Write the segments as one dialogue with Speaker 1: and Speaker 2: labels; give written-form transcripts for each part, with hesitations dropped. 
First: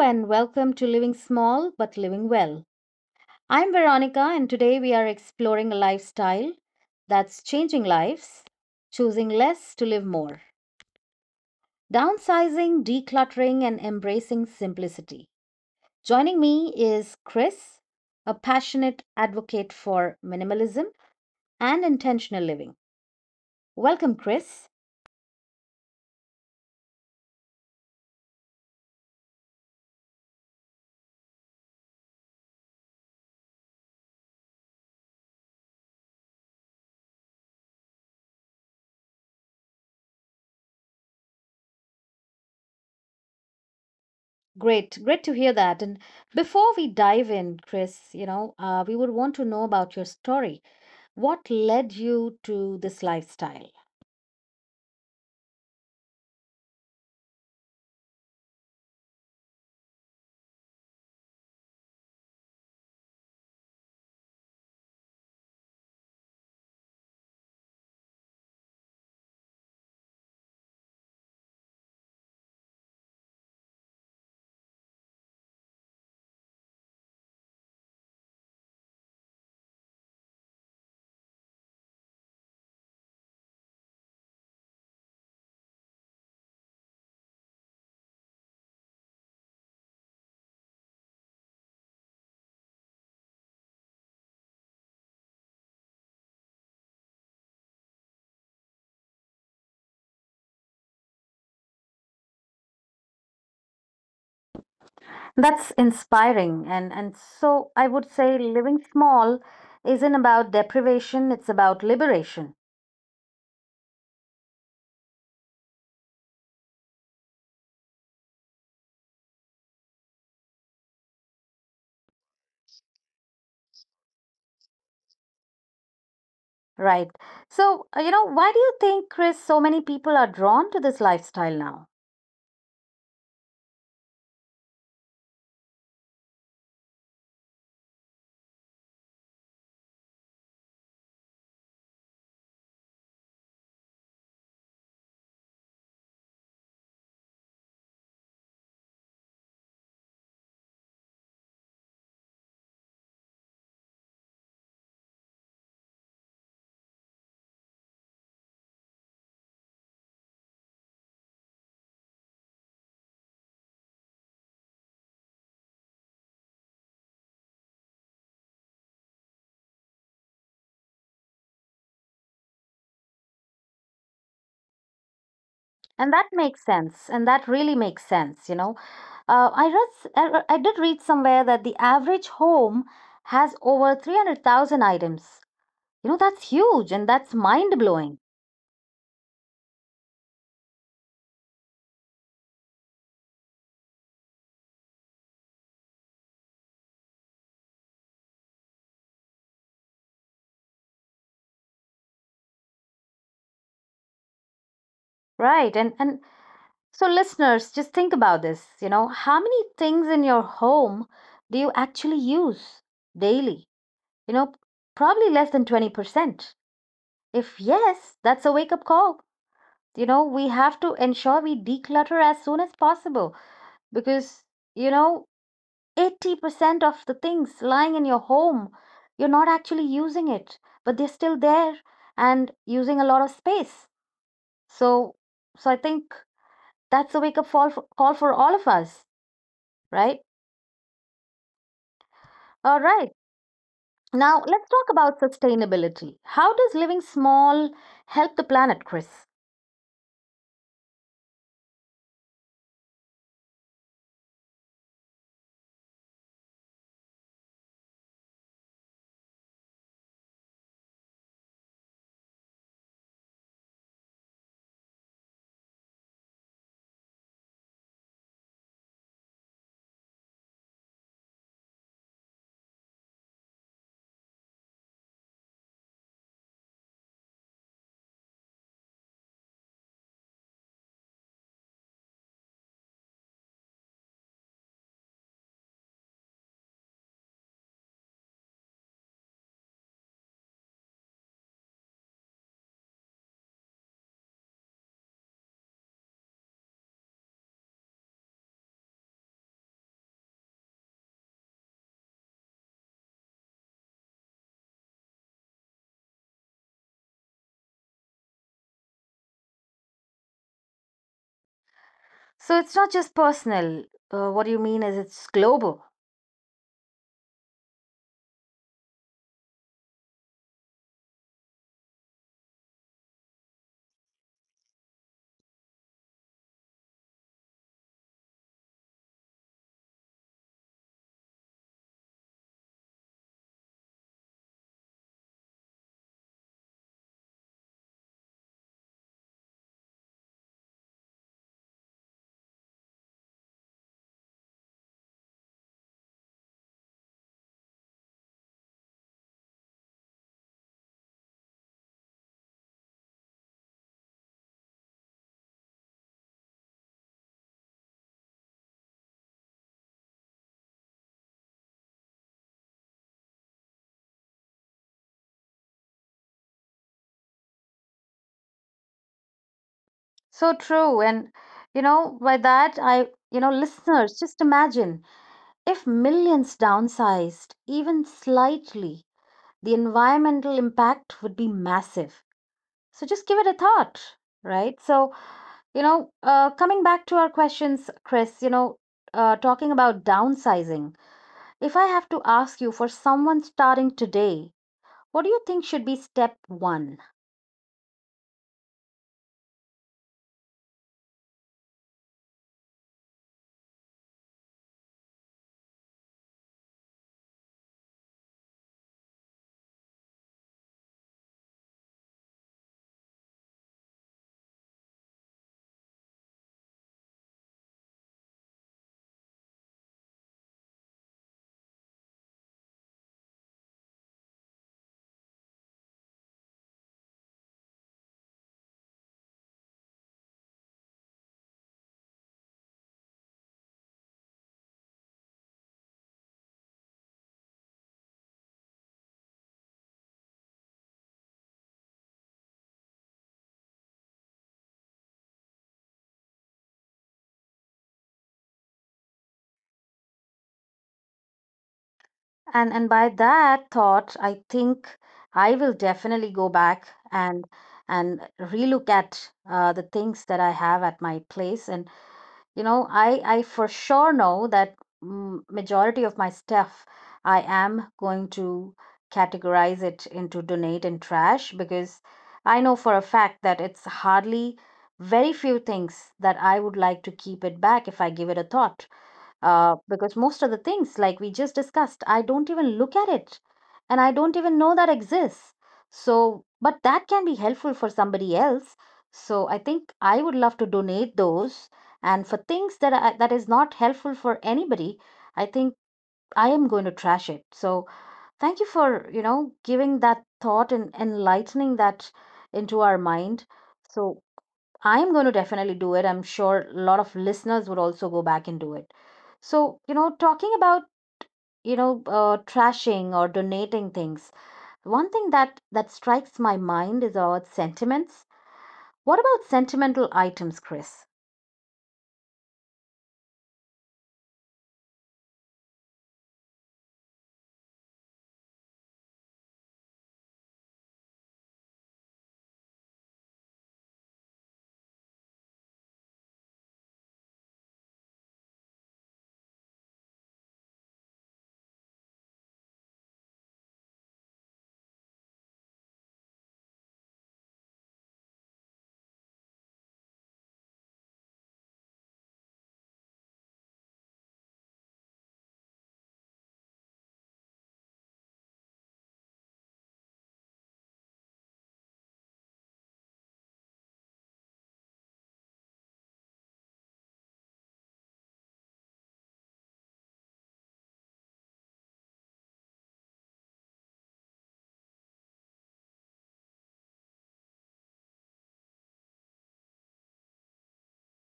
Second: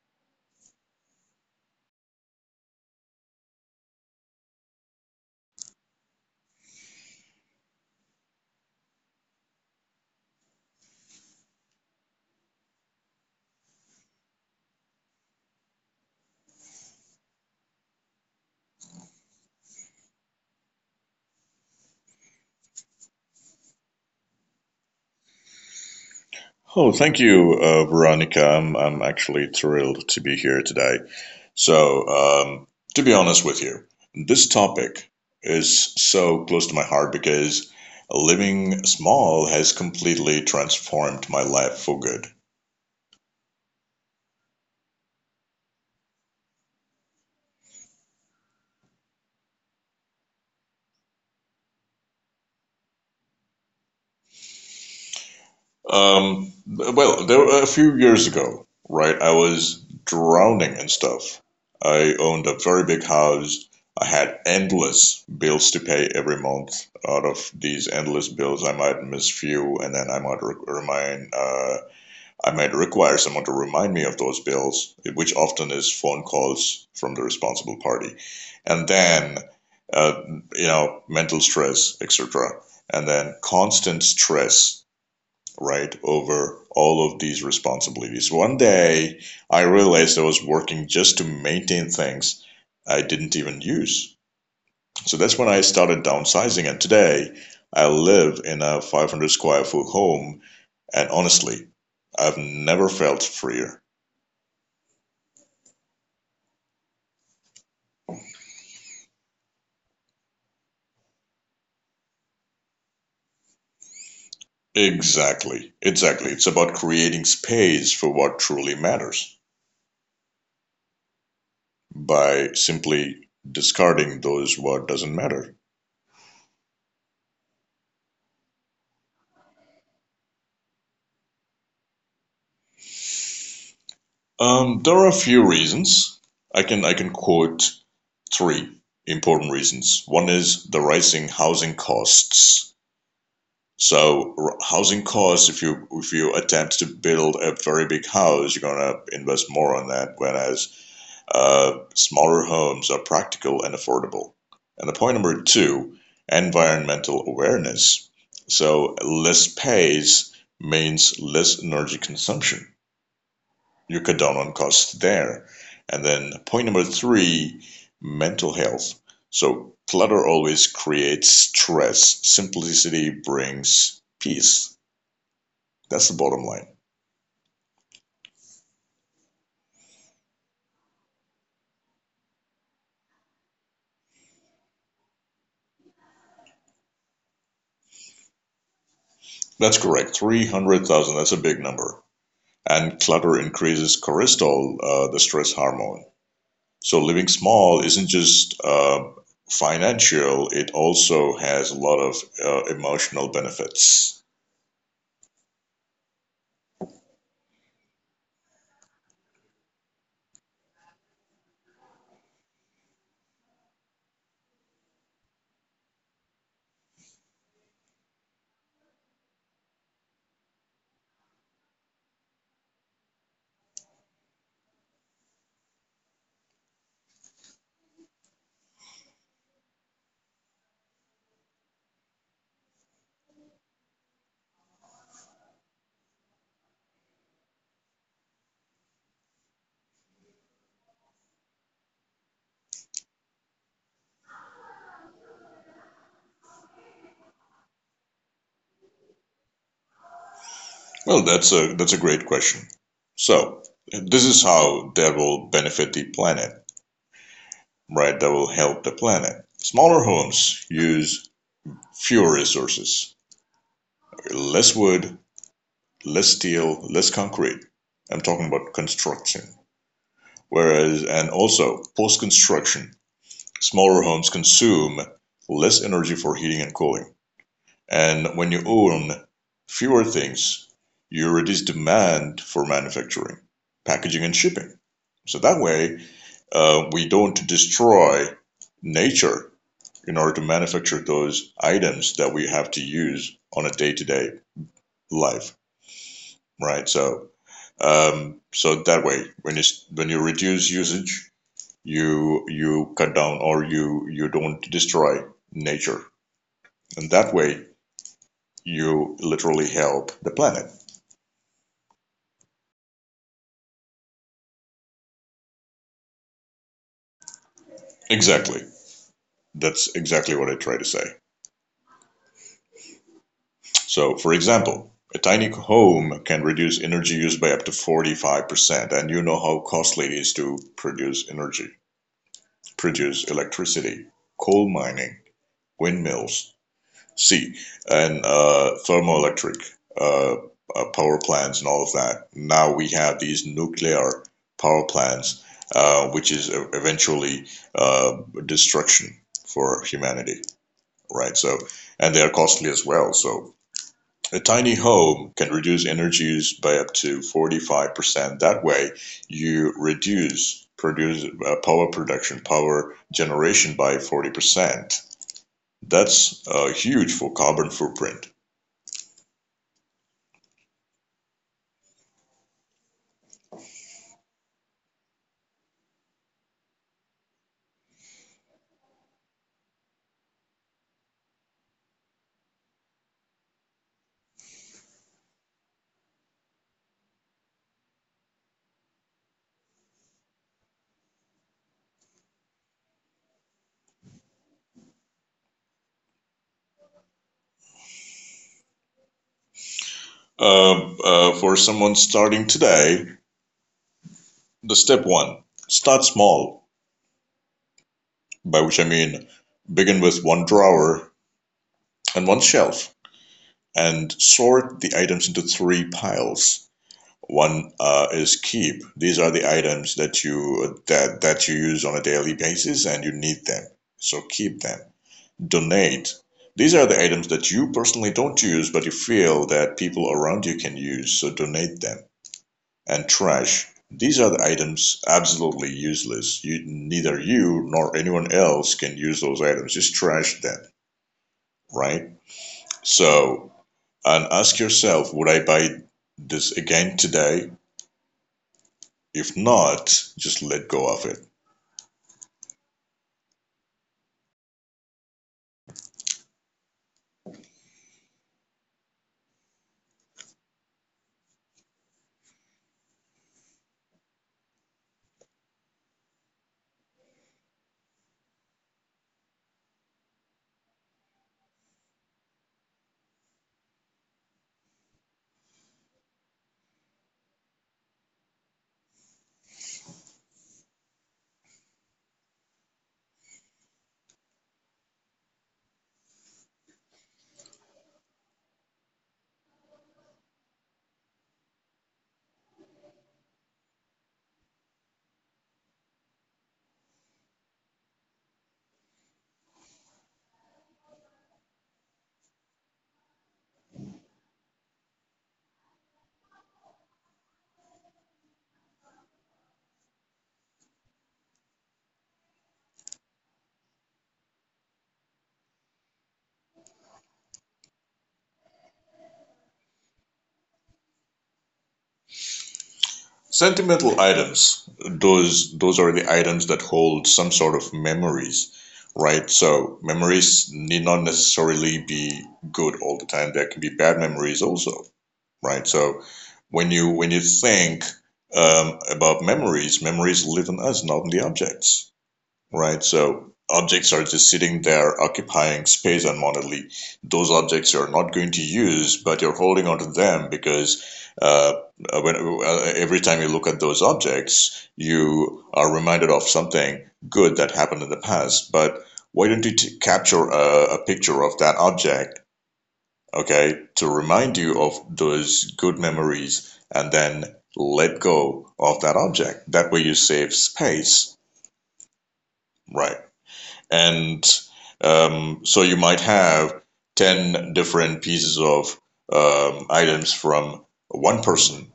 Speaker 1: and welcome to Living Small but Living Well. I'm Veronica and today we are exploring a lifestyle that's changing lives, choosing less to live more, downsizing, decluttering, and embracing simplicity. Joining me is Chris, a passionate advocate for minimalism and intentional living. Welcome, Chris.
Speaker 2: Oh, thank you, Veronica. I'm actually thrilled to be here today. So, um, to be honest with you, this topic is so close to my heart because living small has completely transformed my life for good.
Speaker 1: Great, great to hear that. And before we dive in, Chris, you know, we would want to know about your story. What led you to this lifestyle?
Speaker 2: Well, there were a few years ago, right? I was drowning in stuff. I owned a very big house. I had endless bills to pay every month. Out of these endless bills, I might miss few, and then remind, I might require someone to remind me of those bills, which often is phone calls from the responsible party, and then, uh, you know, mental stress, etc., and then constant stress, right, over all of these responsibilities. One day I realized I was working just to maintain things I didn't even use. So that's when I started downsizing, and today I live in a 500 square foot home, and honestly, I've never felt freer.
Speaker 1: That's inspiring. And so I would say living small isn't about deprivation, it's about liberation,
Speaker 2: Exactly, exactly. It's about creating space for what truly matters by simply discarding those what doesn't matter.
Speaker 1: right? So, you know, why do you think, Chris, so many people are drawn to this lifestyle now?
Speaker 2: There are a few reasons. I can quote three important reasons. One is the rising housing costs. So housing costs, if you attempt to build a very big house, you're gonna invest more on that, whereas smaller homes are practical and affordable. And the point number two, environmental awareness. So less space means less energy consumption. Eucadonone costs there. And then point number three, mental health. So clutter always creates stress. Simplicity brings peace. That's the bottom
Speaker 1: And
Speaker 2: line.
Speaker 1: that makes sense. And that really makes sense, you know. I read, s- I re- I did read somewhere that the average home has over 300,000 items. You know, that's huge and that's mind blowing,
Speaker 2: That's correct. 300,000, that's a big number. And clutter increases cortisol, the stress hormone. So living small isn't just financial, it also has a lot of emotional benefits.
Speaker 1: right? And so listeners, just think about this, you know, how many things in your home do you actually use daily? You know, probably less than 20%. If yes, that's a wake up call. You know, we have to ensure we declutter as soon as possible because, you know, 80% of the things lying in your home you're not actually using it, but they're still there and using a lot of space. So so I think that's a wake up call for all of us, right? All right, now let's talk about sustainability. How does living small help the planet, Chris?
Speaker 2: Well, that's a great question. So this is how that will benefit the planet, right? That will help the planet. Smaller homes use fewer resources, less wood, less steel, less concrete. I'm talking about construction. Whereas, and also post construction, smaller homes consume less energy for heating and cooling. And when you own fewer things, you reduce demand for manufacturing, packaging, and shipping. So that way, we don't destroy nature in order to manufacture those items that we have to use on a day-to-day life, right? So that way, when you reduce usage, you cut down or you don't destroy nature, and that way you literally help the planet.
Speaker 1: So it's not just personal, what you mean is it's global.
Speaker 2: Exactly. That's exactly what I try to say. So, for example, a tiny home can reduce energy use by up to 45%, and you know how costly it is to produce energy, produce electricity, coal mining, windmills, see, and thermoelectric uh, power plants and all of that. Now we have these nuclear power plants, which is eventually uh, destruction for humanity, right? So, and they are costly as well. So, a tiny home can reduce energy use by up to 45%. That way, you reduce produce power production, power generation by 40%. That's huge for carbon footprint.
Speaker 1: So true. And you know, by that, I you know, listeners, just imagine, if millions downsized, even slightly, the environmental impact would be massive. So just give it a thought, right? So, you know, coming back to our questions, Chris, you know, talking about downsizing, if I have to ask you for someone starting today, what do you think should be step one?
Speaker 2: Uh, for someone starting today, the step one, start small, by which I mean begin with one drawer and one shelf and sort the items into three piles. One is keep. These are the items that you that that you use on a daily basis and you need them. So keep them. Donate. These are the items that you personally don't use but you feel that people around you can use, so donate them. And trash. These are the items absolutely useless. You nor anyone else can use those items. Just trash them, right? So, and ask yourself, would I buy this again today? If not, just let go of it.
Speaker 1: And by that thought, I think I will definitely go back and and relook at the things that I have at my place, and you know, I for sure know that, majority of my stuff I am going to categorize it into donate and trash, because I know for a fact that it's hardly very few things that I would like to keep it back if I give it a thought. Because most of the things, like we just discussed, I don't even look at it and I don't even know that exists. So but that can be helpful for somebody else, so I think I would love to donate those. And for things that that is not helpful for anybody, I think I am going to trash it. So thank you for, you know, giving that thought and enlightening that into our mind. So I'm going to definitely do it. I'm sure a lot of listeners would also go back and do it. So, you know, talking about, you know, trashing or donating things, one thing that strikes my mind is about sentiments. What about sentimental items, Chris?
Speaker 2: Sentimental items, those are the items that hold some sort of memories, right? So memories need not necessarily be good all the time. There can be bad memories also, right? So when you think about memories, memories live in us, not in the objects. Right, so objects are just sitting there occupying space unwanted. Those objects you're not going to use, but you're holding onto them because uh, every time you look at those objects, you are reminded of something good that happened in the past. But why don't you capture a picture of that object, okay, to remind you of those good memories and then let go of that object? That way you save space, right? And so you might have 10 different pieces of items from one person.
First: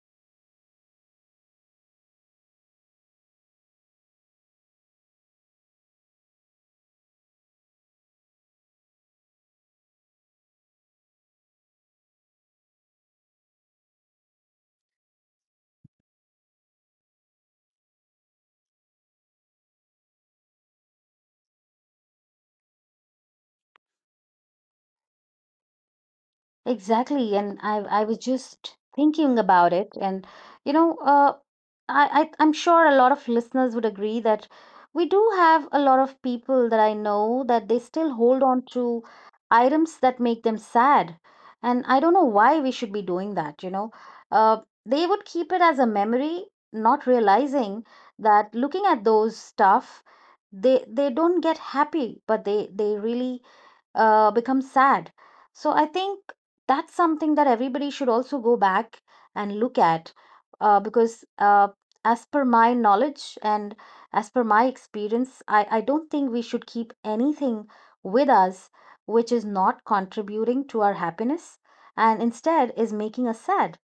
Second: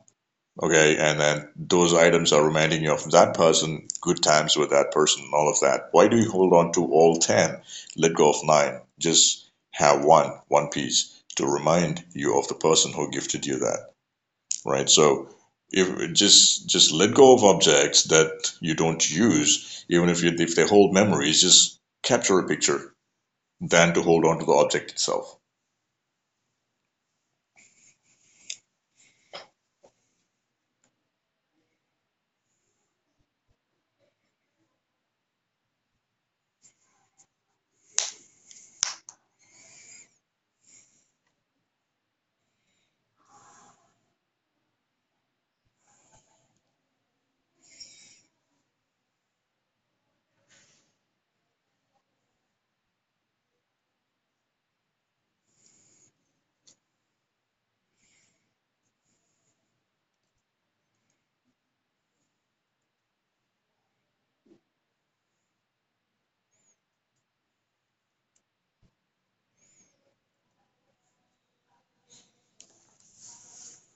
Speaker 2: Okay, and then those items are reminding you of that person, good times with that person, all of that. Why do you hold on to all 10? Let go of nine. Just have one, one piece to remind you of the person who gifted you that, right? So if just let go of objects that you don't use, even if if they hold memories, just capture a picture than to hold on to the object itself.
Speaker 1: Exactly, and I was just thinking about it. And you know, I'm sure a lot of listeners would agree that we do have a lot of people that I know that they still hold on to items that make them sad, and I don't know why we should be doing that. You know, uh, they would keep it as a memory, not realizing that looking at those stuff, they don't get happy, but they really become sad. So I think that's something that everybody should also go back and look at, because as per my knowledge and as per my experience, I don't think we should keep anything with us which is not contributing to our happiness and instead is making us sad,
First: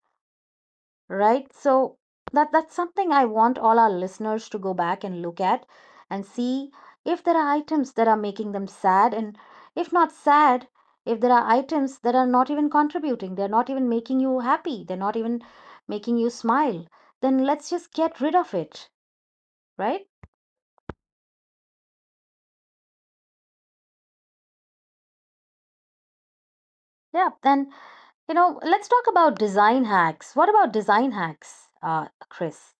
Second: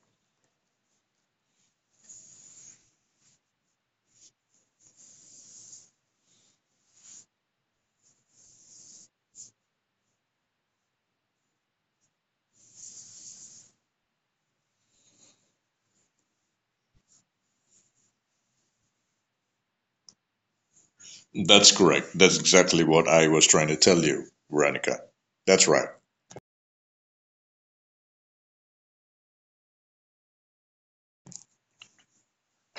Speaker 1: right? So that that's something I want all our listeners to go back and look at and see if there are items that are making them sad. And if not sad, if there are items that are not even contributing, they're not even making you happy, they're not even making you smile, then let's just get rid of it, right?
Speaker 2: That's correct. That's exactly what I was trying to tell you, Veronica. That's right.
Speaker 1: Yeah, then, you know, let's talk about design hacks. What about design hacks, Chris?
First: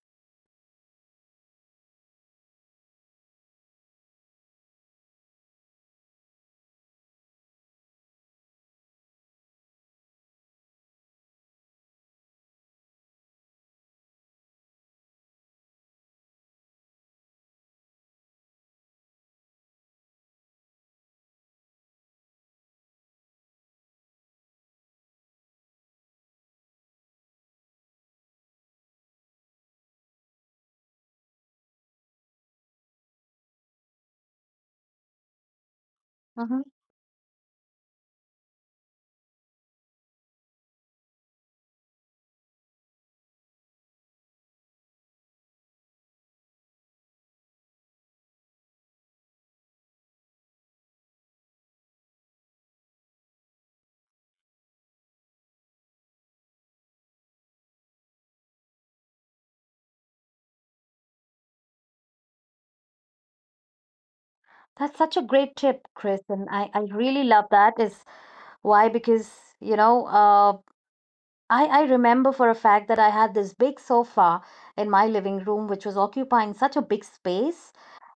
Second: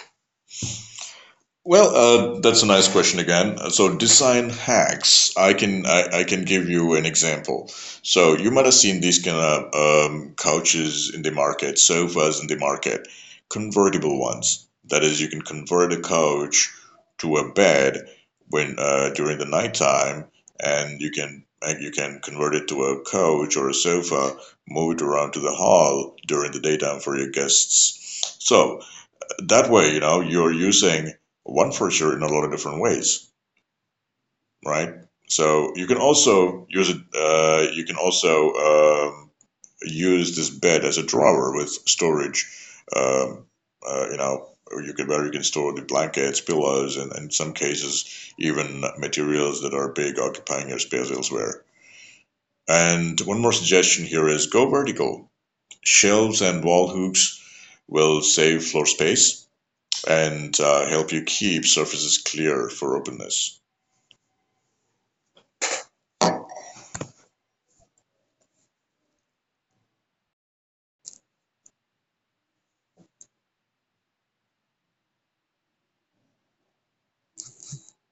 Speaker 2: Well, that's a nice question again. So design hacks, I can give you an example. So you might have seen these kind of couches in the market, sofas in the market, convertible ones. That is, you can convert a couch to a bed when, during the nighttime, and you can convert it to a couch or a sofa, move it around to the hall during the daytime for your guests. So that way, you know, you're using one furniture in a lot of different ways, right? So you can
Speaker 1: hmm
Speaker 2: also use it. You can also um, use this bed as a drawer with storage. Um, you know, you can, where you can store the blankets, pillows, and in some cases even materials that are big, occupying your space elsewhere. And one more suggestion here is go vertical. Shelves and wall hooks will save floor space and help you keep surfaces clear for openness.
Speaker 1: that's such a great tip, Chris, and I really love that is. Why? Because, you know, I remember for a fact that I had this big sofa in my living room, which was occupying such a big space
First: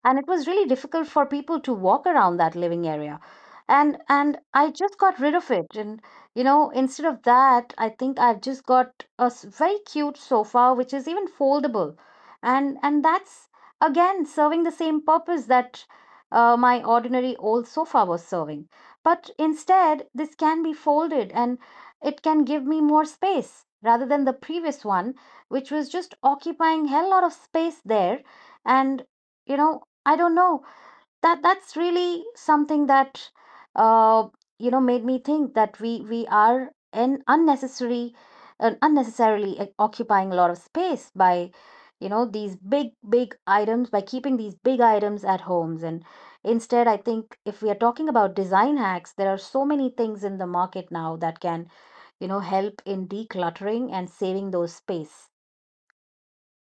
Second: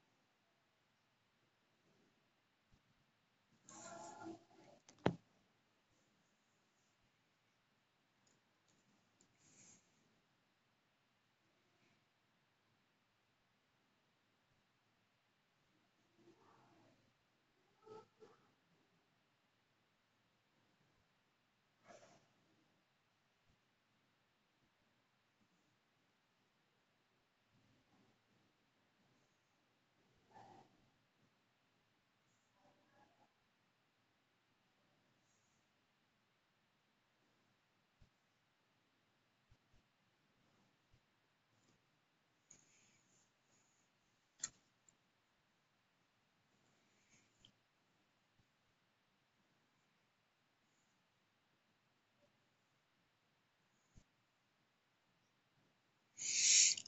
Speaker 1: and it was really difficult for people to walk around that living area. And I just got rid of it, and you know, instead of that, I think I've just got a very cute sofa which is even foldable. And that's again serving the same purpose that my ordinary old sofa was serving, but instead this can be folded and it can give me more space rather than the previous one, which was just occupying hell lot of space there. And you know, I don't know. That that's really something that uh you know made me think that we are in unnecessary unnecessarily occupying a lot of space by, you know, these big big items, by keeping these big items at homes. And instead, I think if we are talking about design hacks, there are so many things in the market now that can, you know, help in decluttering and saving those space,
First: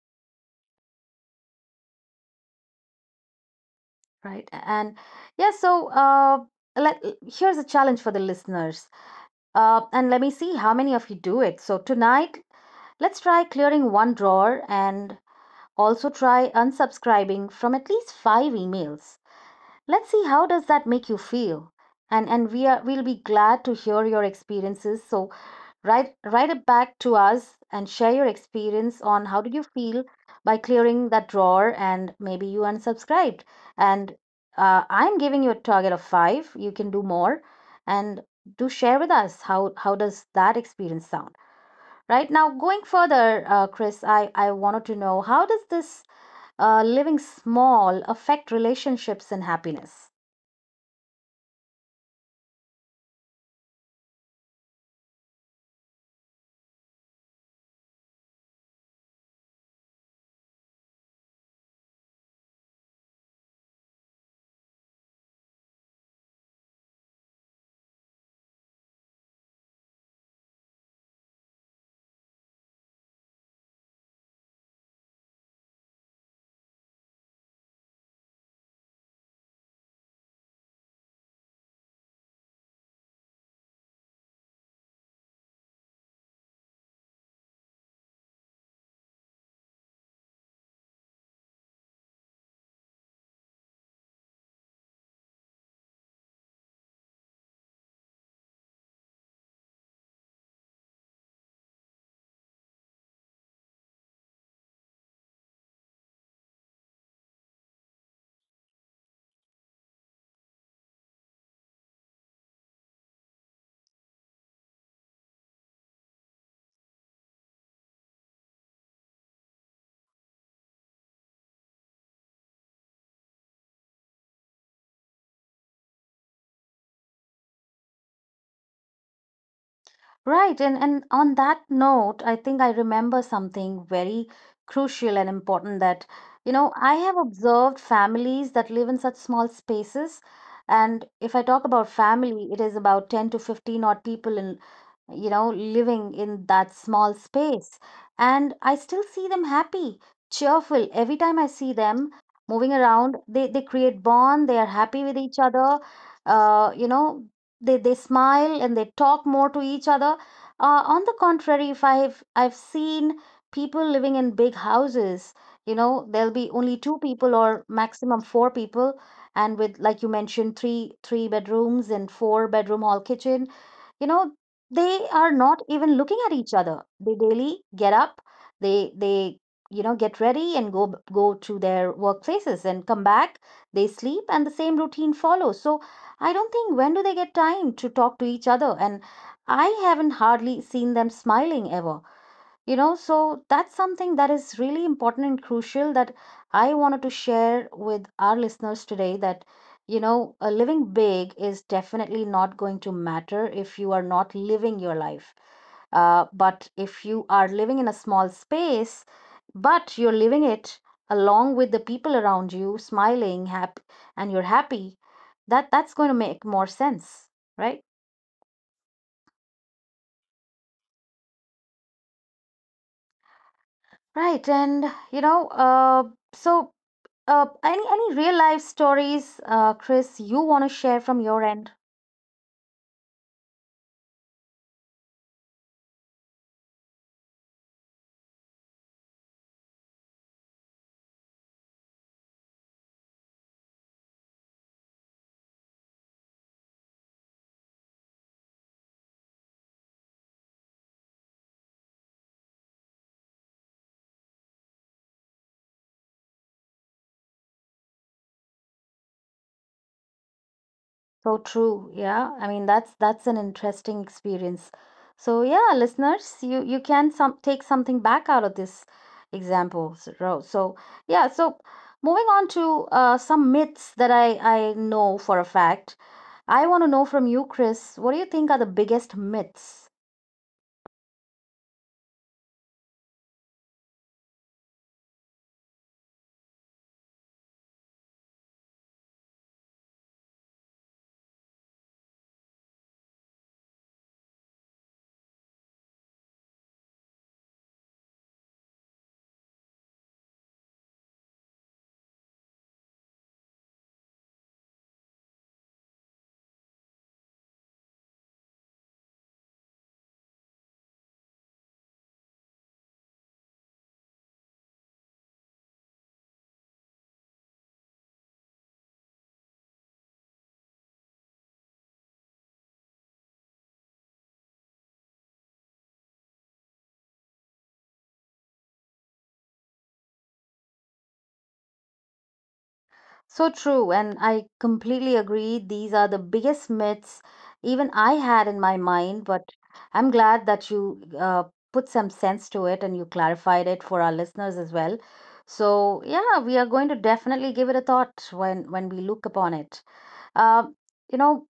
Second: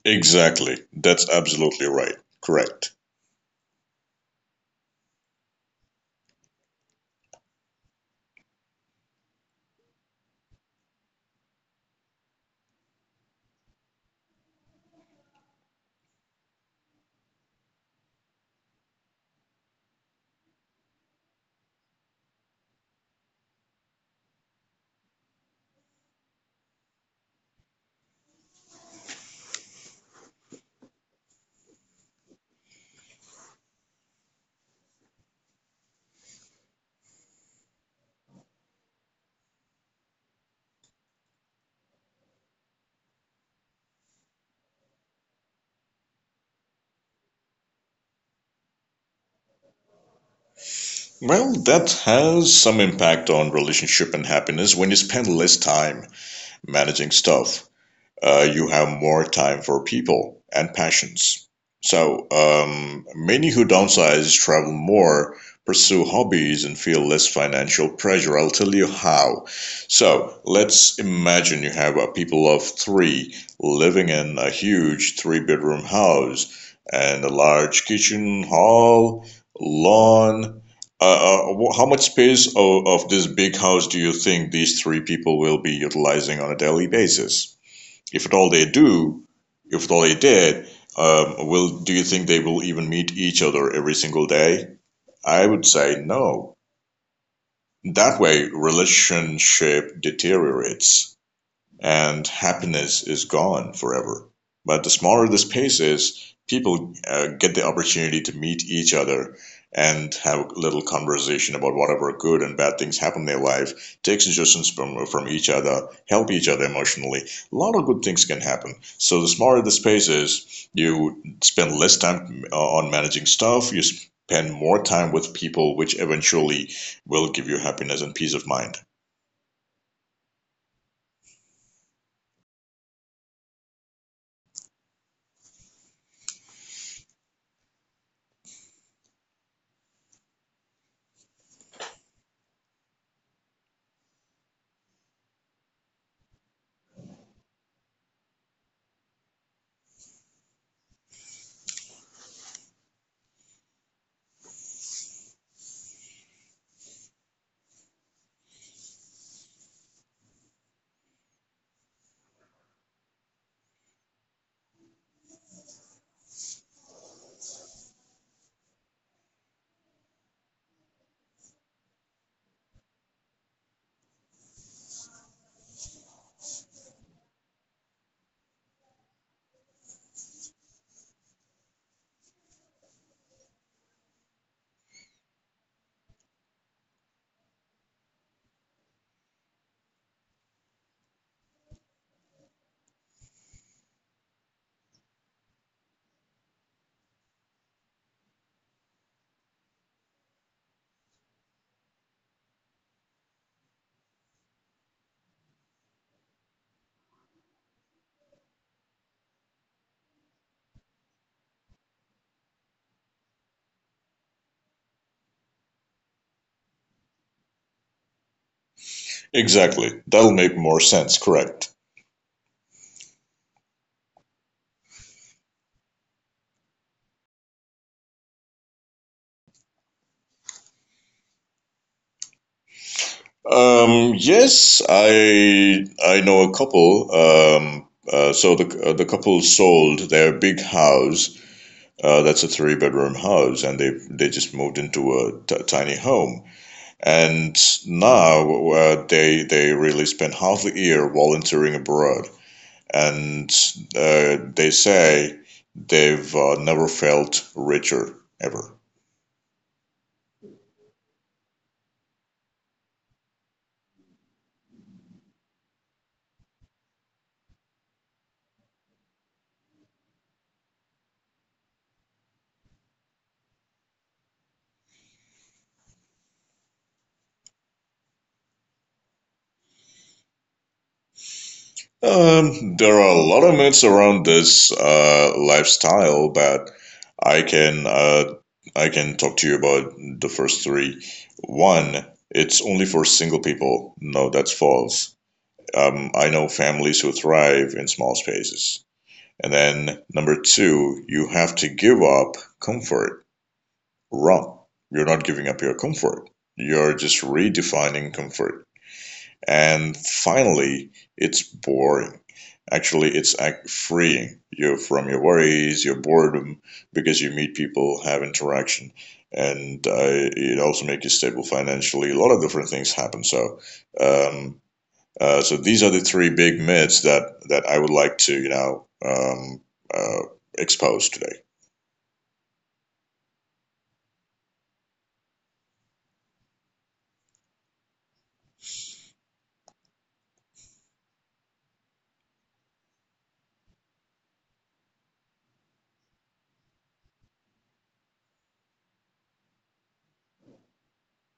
Speaker 2: Exactly. That's absolutely right. Correct.
Speaker 1: right? And yeah, so let, here's a challenge for the listeners. And let me see how many of you do it. So tonight, let's try clearing one drawer and also try unsubscribing from at least five emails. Let's see how does that make you feel. And we are we'll be glad to hear your experiences. So Write it back to us and share your experience on how did you feel by clearing that drawer, and maybe you unsubscribed. And I'm giving you a target of five. You can do more, and do share with us how does that experience sound. Right now, going further, Chris, I wanted to know how does this living small affect relationships and happiness?
Speaker 2: Well, that has some impact on relationship and happiness. When you spend less time managing stuff, you have more time for people and passions. So many who downsize, travel more, pursue hobbies, and feel less financial pressure. I'll tell you how. So let's imagine you have a people of three living in a huge three-bedroom house and a large kitchen, hall, lawn. How much space of this big house do you think these three people will be utilizing on a daily basis? If at all they do, if at all they did, will do you think they will even meet each other every single day? I would say no. That way, relationship deteriorates and happiness is gone forever. But the smaller the space is, people get the opportunity to meet each other and have a little conversation about whatever good and bad things happen in their life, take suggestions from each other, help each other emotionally. A lot of good things can happen. So the smaller the space is, you spend less time on managing stuff, you spend more time with people, which eventually will give you happiness and peace of mind.
Speaker 1: Right. And on that note, I think I remember something very crucial and important that, you know, I have observed families that live in such small spaces. And if I talk about family, it is about 10 to 15 odd people in, you know, living in that small space. And I still see them happy, cheerful. Every time I see them moving around, they create bond, they are happy with each other, you know, they smile and they talk more to each other. On the contrary, if I've seen people living in big houses, you know, there'll be only two people or maximum four people, and with, like you mentioned, three bedrooms and four-bedroom hall kitchen, you know, they are not even looking at each other. They daily get up, they you know get ready and go to their workplaces and come back. They sleep and the same routine follows. So I don't think when do they get time to talk to each other? And I haven't hardly seen them smiling ever, you know. So that's something that is really important and crucial that I wanted to share with our listeners today, that you know, living big is definitely not going to matter if you are not living your life. But if you are living in a small space but you're living it along with the people around you, smiling, happy, and you're happy, that that's going to make more sense, right?
Speaker 2: Exactly. That'll make more sense, correct?
Speaker 1: Right. And you know, so any real life stories, Chris, you want to share from your end?
Speaker 2: Yes, I know a couple. So the couple sold their big house. That's a three-bedroom house, and they just moved into a tiny home. And now they really spend half the year volunteering abroad, and they say they've never felt richer ever.
Speaker 1: So true, yeah. I mean, that's an interesting experience. So yeah, listeners, you can some take something back out of this example, so, yeah. So moving on to some myths that I know for a fact. I want to know from you, Chris. What do you think are the biggest myths?
Speaker 2: There are a lot of myths around this lifestyle, but I can uh, I can talk to you about the first three. One, it's only for single people. No, that's false. I know families who thrive in small spaces. And then number two, you have to give up comfort. Wrong. You're not giving up your comfort. You're just redefining comfort. And finally, it's boring. Actually, it's freeing you from your worries, your boredom, because you meet people, have interaction, and it also makes you stable financially. A lot of different things happen. Um, so these are the three big myths that I would like to, you know, uh, expose today.
Speaker 1: So true, and I completely agree. These are the biggest myths even I had in my mind. But I'm glad that you put some sense to it and you clarified it for our listeners as well. So yeah, we are going to definitely give it a thought when we look upon it. Uh, you know,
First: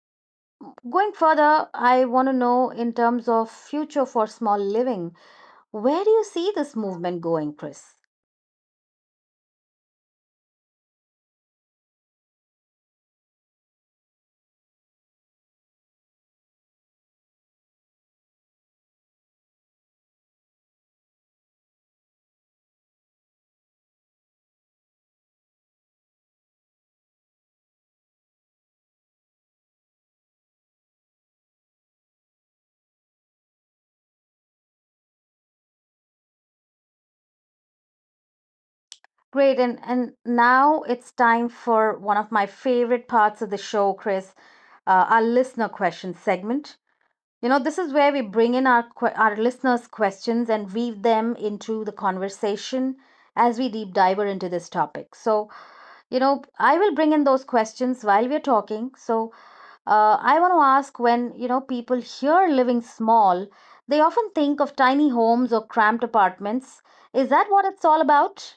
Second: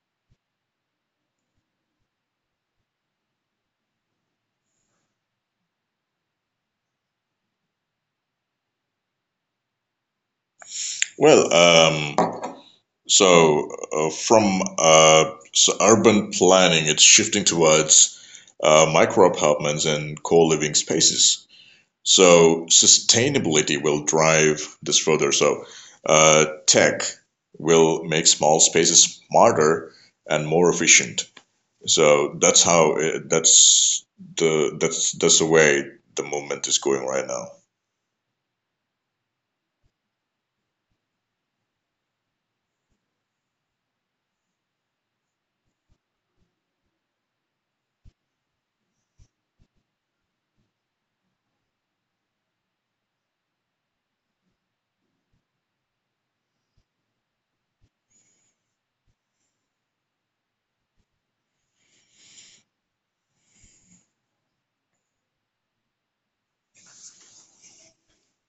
Speaker 1: going further, I want to know in terms of future for small living, where do you see this movement going, Chris?
Speaker 2: Well, so, from s urban planning, it's shifting towards micro apartments and co living spaces. So, sustainability will drive this further. So, tech will make small spaces smarter and more efficient. So, that's how it, that's the way the movement is going right now.
Speaker 1: Great. And now it's time for one of my favorite parts of the show, Chris, our listener question segment. You know, this is where we bring in our listeners' questions and weave them into the conversation as we deep diver into this topic. So, I will bring in those questions while we're talking. So, I want to ask when, people hear living small, they often think of tiny homes or cramped apartments. Is that what it's all about?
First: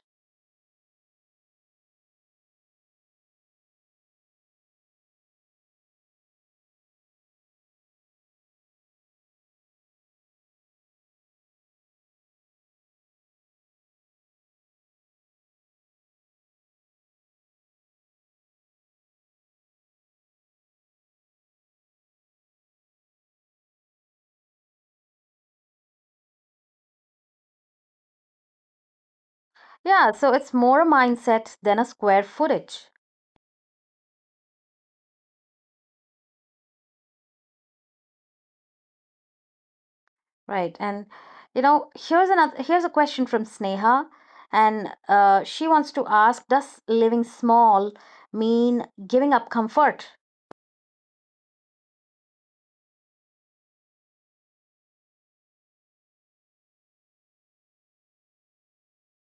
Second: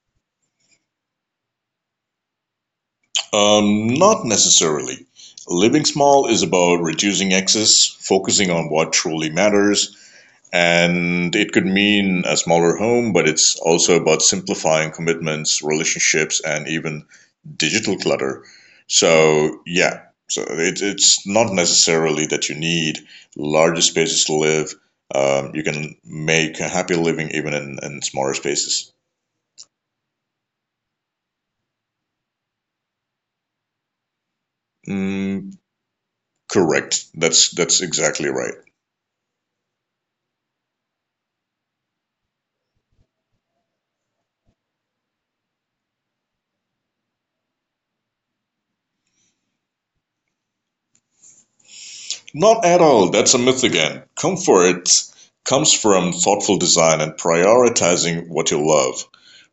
Speaker 2: Not necessarily. Living small is about reducing excess, focusing on what truly matters, and it could mean a smaller home, but it's also about simplifying commitments, relationships, and even digital clutter. So, yeah, so it's not necessarily that you need larger spaces to live. You can make a happy living even in smaller spaces.
Speaker 1: Yeah, so it's more a mindset than a square footage,
Speaker 2: Mm, correct. That's exactly right.
Speaker 1: right? And you know, here's a question from Sneha, and she wants to ask, does living small mean giving up comfort?
Speaker 2: Not at all, that's a myth again. Comfort comes from thoughtful design and prioritizing what you love,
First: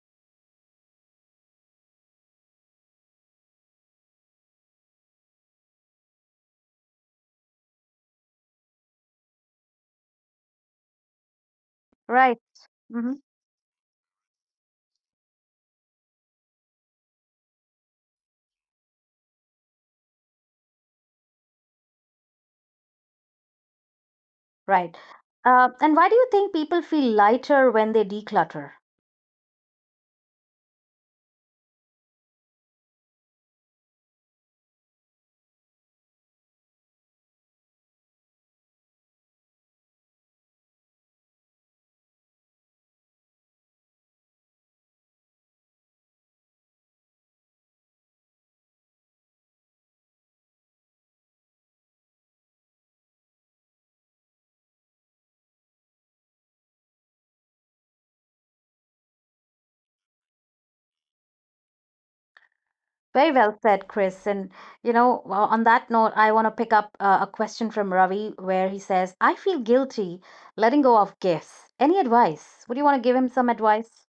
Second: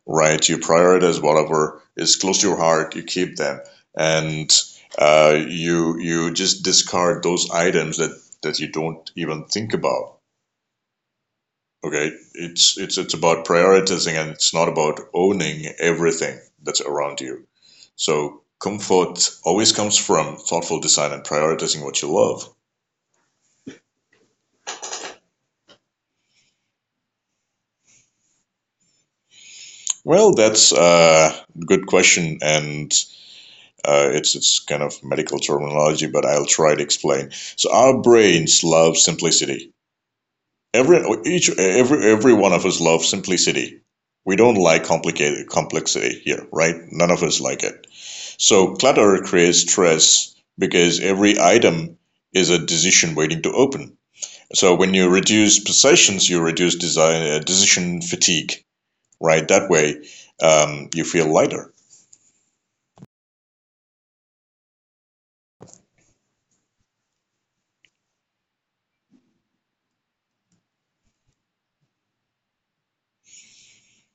Speaker 2: right? You prioritize whatever is close to your heart, you keep them, and you you just discard those items that that you don't even think about. Okay,
Speaker 1: Right.
Speaker 2: it's
Speaker 1: Hmm.
Speaker 2: about prioritizing, and it's not about owning everything that's around you. So comfort always comes from thoughtful design and prioritizing what you love.
Speaker 1: Right. And why do you think people feel lighter when they declutter?
Speaker 2: Well, that's a good question, and it's kind of medical terminology, but I'll try to explain. So our brains love simplicity. Every each every one of us loves simplicity. We don't like complicated complexity here, right? None of us like it. So clutter creates stress because every item is a decision waiting to open. So when you reduce possessions, you reduce decision fatigue, right? That way, you feel lighter.
Speaker 1: Very well said, Chris. And you know, well, on that note, I want to pick up a question from Ravi where he says, "I feel guilty letting go of gifts. Any advice? Would you want to give him some advice?"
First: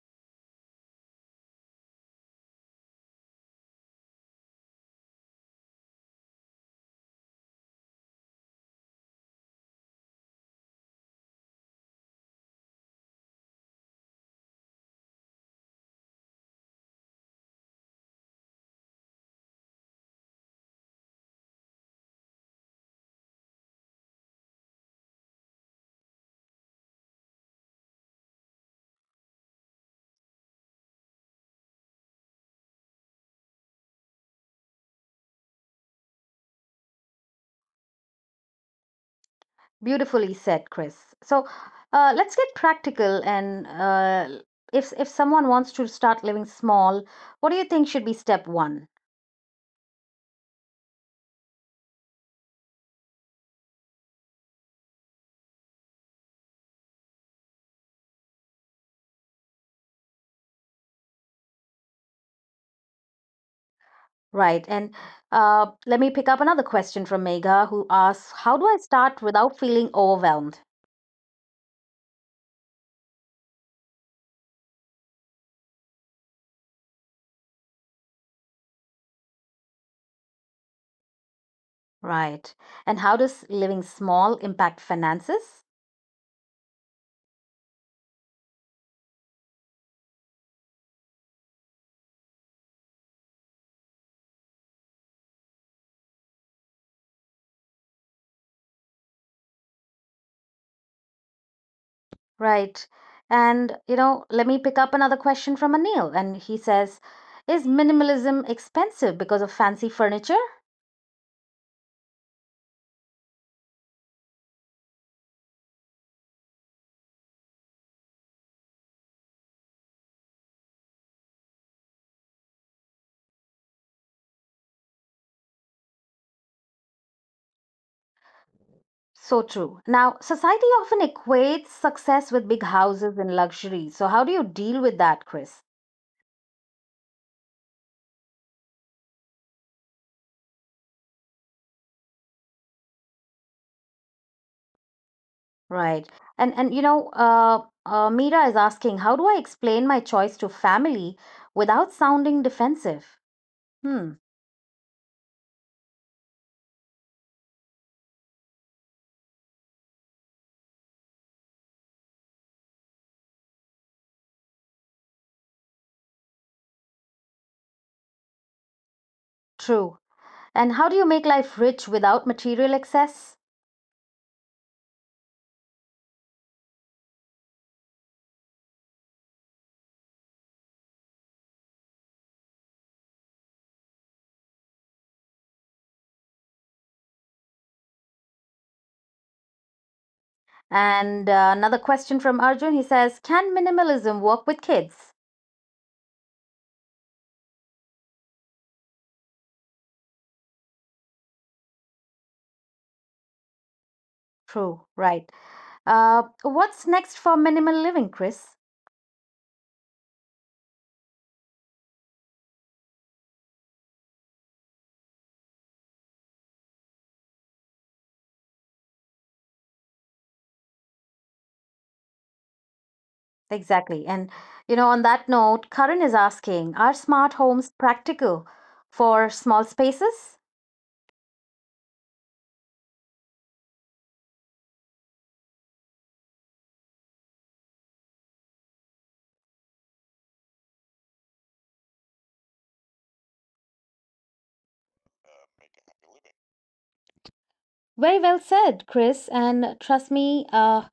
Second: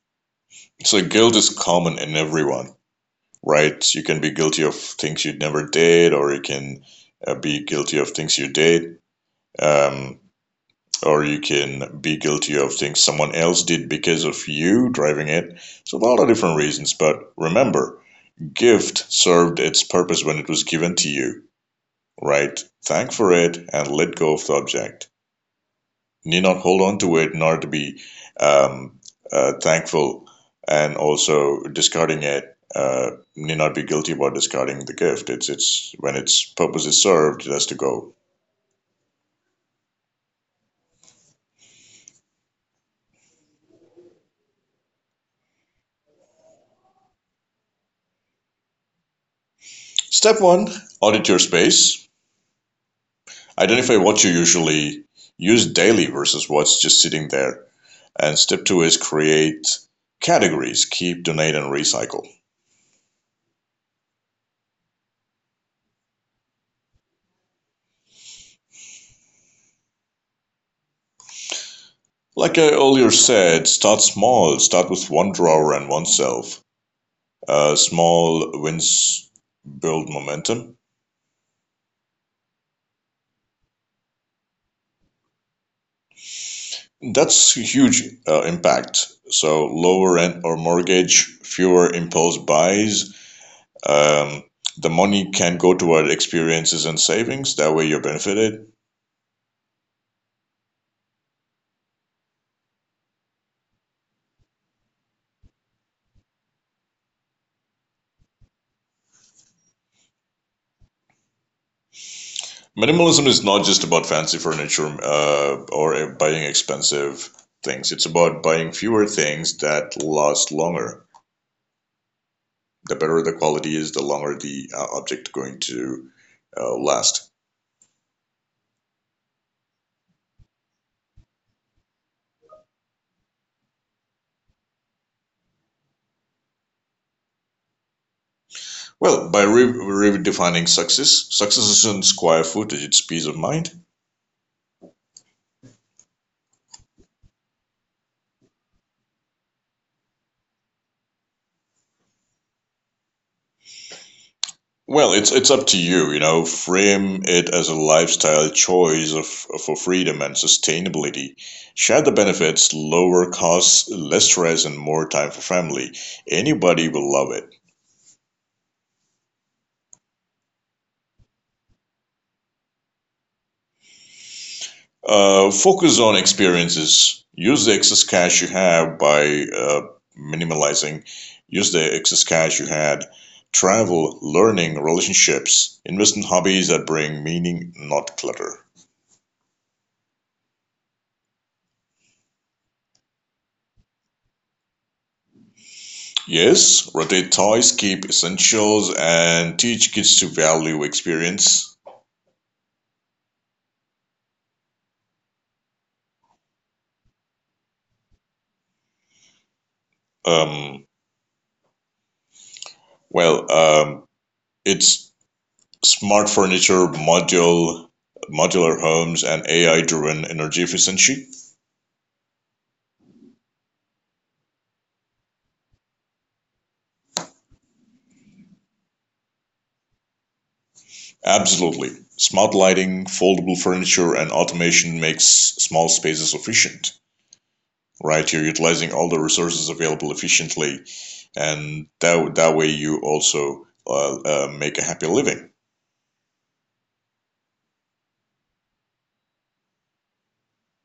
Speaker 2: So guilt is common in everyone, right? You can be guilty of things you never did, or you can be guilty of things you did, um, or you can be guilty of things someone else did because of you driving it. So a lot of different reasons. But remember, gift served its purpose when it was given to you, right? Thank for it and let go of the object. Need not hold on to it nor to be um, thankful, and also discarding it need not be guilty about discarding the gift. It's when its purpose is served, it has to go.
Speaker 1: Beautifully said, Chris. So let's get practical. And if someone wants to start living small, what do you think should be step one?
Speaker 2: Step one: audit your space. Identify what you usually use daily versus what's just sitting there. And step two is create categories: keep, donate, and recycle.
Speaker 1: Right. And let me pick up another question from Megha, who asks, "How do I start without feeling overwhelmed?"
Speaker 2: Like I earlier said, start small. Start with one drawer and one shelf. Small wins build momentum.
Speaker 1: Right. And how does living small impact finances?
Speaker 2: That's a huge impact. So lower rent or mortgage, fewer impulse buys. Um, the money can go toward experiences and savings. That way, you're benefited.
Speaker 1: Right. And you know, let me pick up another question from Anil, and he says, "Is minimalism expensive because of fancy furniture?"
Speaker 2: Minimalism is not just about fancy furniture or buying expensive things. It's about buying fewer things that last longer. The better the quality is, the longer the object going to last.
Speaker 1: So true. Now, society often equates success with big houses and luxury. So, how do you deal with that, Chris?
Speaker 2: Well, by redefining success, success isn't square footage, it's peace of mind.
Speaker 1: Right. And you know, Mira is asking, how do I explain my choice to family without sounding defensive? Hmm.
Speaker 2: Well, it's up to you, you know, frame it as a lifestyle choice of, for freedom and sustainability. Share the benefits, lower costs, less stress and more time for family. Anybody will love it.
Speaker 1: True. And how do you make life rich without material excess?
Speaker 2: Focus on experiences. Use the excess cash you have by minimalizing. Use the excess cash you had. Travel, learning, relationships. Invest in hobbies that bring meaning, not clutter.
Speaker 1: And another question from Arjun. He says, can minimalism work with kids?
Speaker 2: Yes, rotate toys, keep essentials, and teach kids to value experience.
Speaker 1: True. Right. What's next for minimal living, Chris?
Speaker 2: Um, well, it's smart modular homes, and AI-driven energy efficiency.
Speaker 1: Exactly. And, you know, on that note, Karan is asking, are smart homes practical for small spaces?
Speaker 2: Absolutely, smart lighting, foldable furniture and automation makes small spaces efficient, right? You're utilizing all the resources available efficiently, and that way you also make a happy living.
Speaker 1: Very well said, Chris. And trust me,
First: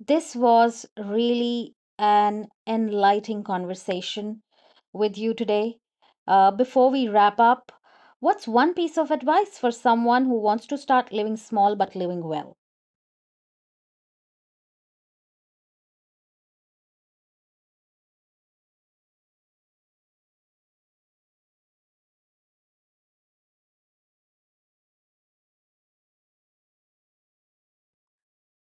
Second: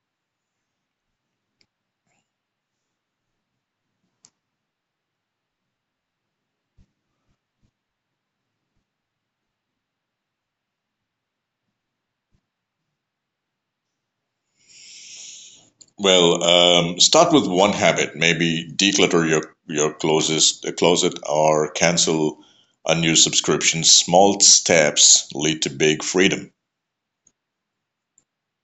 Speaker 1: this was really an enlightening conversation with you today. Before we wrap up, what's one piece of advice for someone who wants to start living small but living well?
Speaker 2: Well, start with one habit. Maybe declutter your closest closet or cancel unused subscriptions. Small steps lead to big freedom.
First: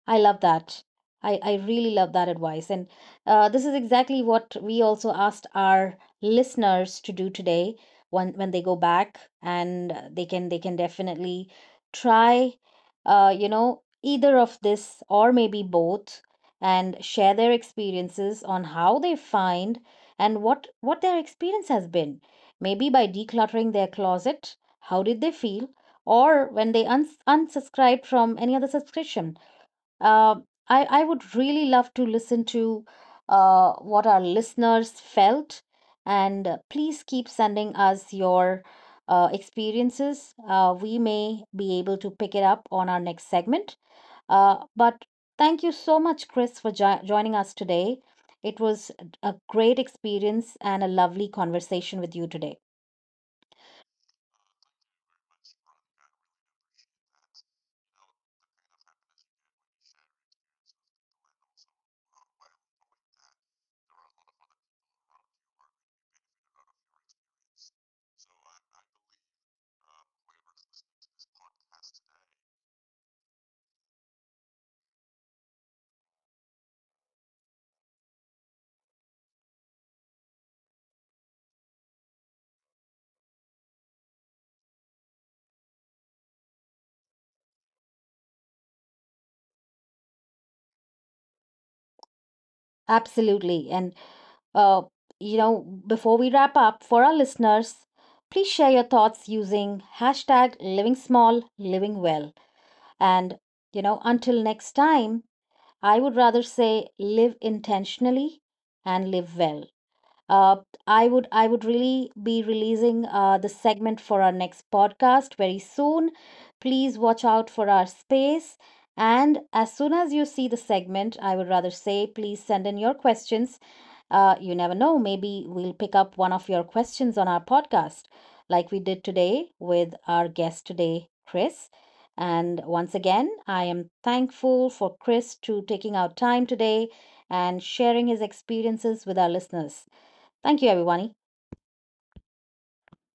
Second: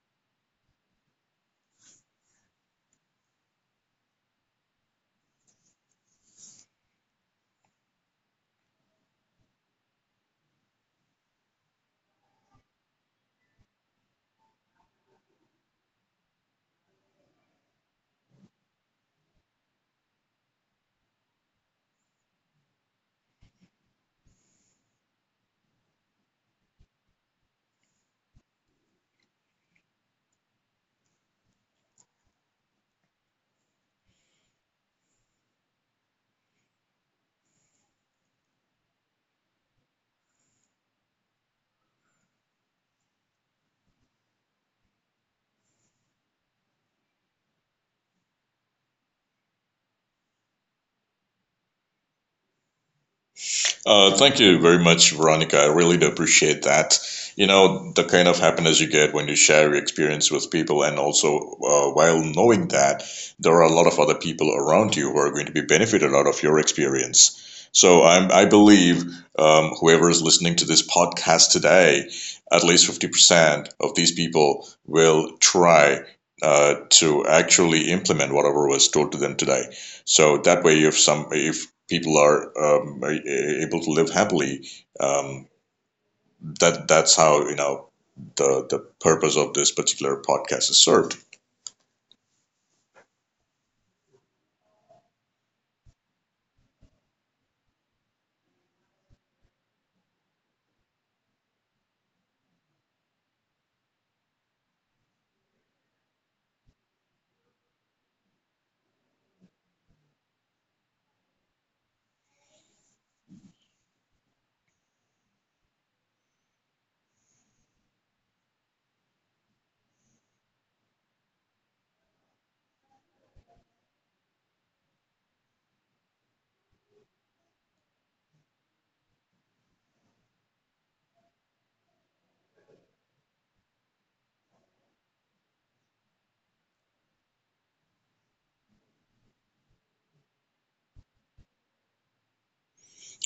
Speaker 1: I love that. I really love that advice. And this is exactly what we also asked our listeners to do today when they go back and they can definitely try you know, either of this or maybe both and share their experiences on how they find and what their experience has been. Maybe by decluttering their closet, how did they feel? Or when they unsubscribed from any other subscription. I would really love to listen to what our listeners felt. And please keep sending us your experiences. We may be able to pick it up on our next segment. But thank you so much, Chris, for joining us today. It was a great experience and a lovely conversation with you today.
Speaker 2: Thank you very much, Veronica. I really do appreciate that. You know, the kind of happiness you get when you share your experience with people, and also while knowing that there are a lot of other people around you who are going to be benefited out of your experience. So I believe whoever is listening to this podcast today, at least 50% of these people will try to actually implement whatever was told to them today. So that way, if people are able to live happily. Um, that that's how you know the purpose of this particular podcast is served.
Speaker 1: Absolutely. And, uh, you know, before we wrap up, for our listeners, please share your thoughts using hashtag living small, living well. And, you know, until next time, I would rather say live intentionally and live well. Uh, I would really be releasing the segment for our next podcast very soon. Please watch out for our space. And as soon as you see the segment, I would rather say please send in your questions, you never know, maybe we'll pick up one of your questions on our podcast, like we did today with our guest today, Chris. And once again, I am thankful for Chris to taking out time today and sharing his experiences with our listeners. Thank you, everyone.
Speaker 2: Thank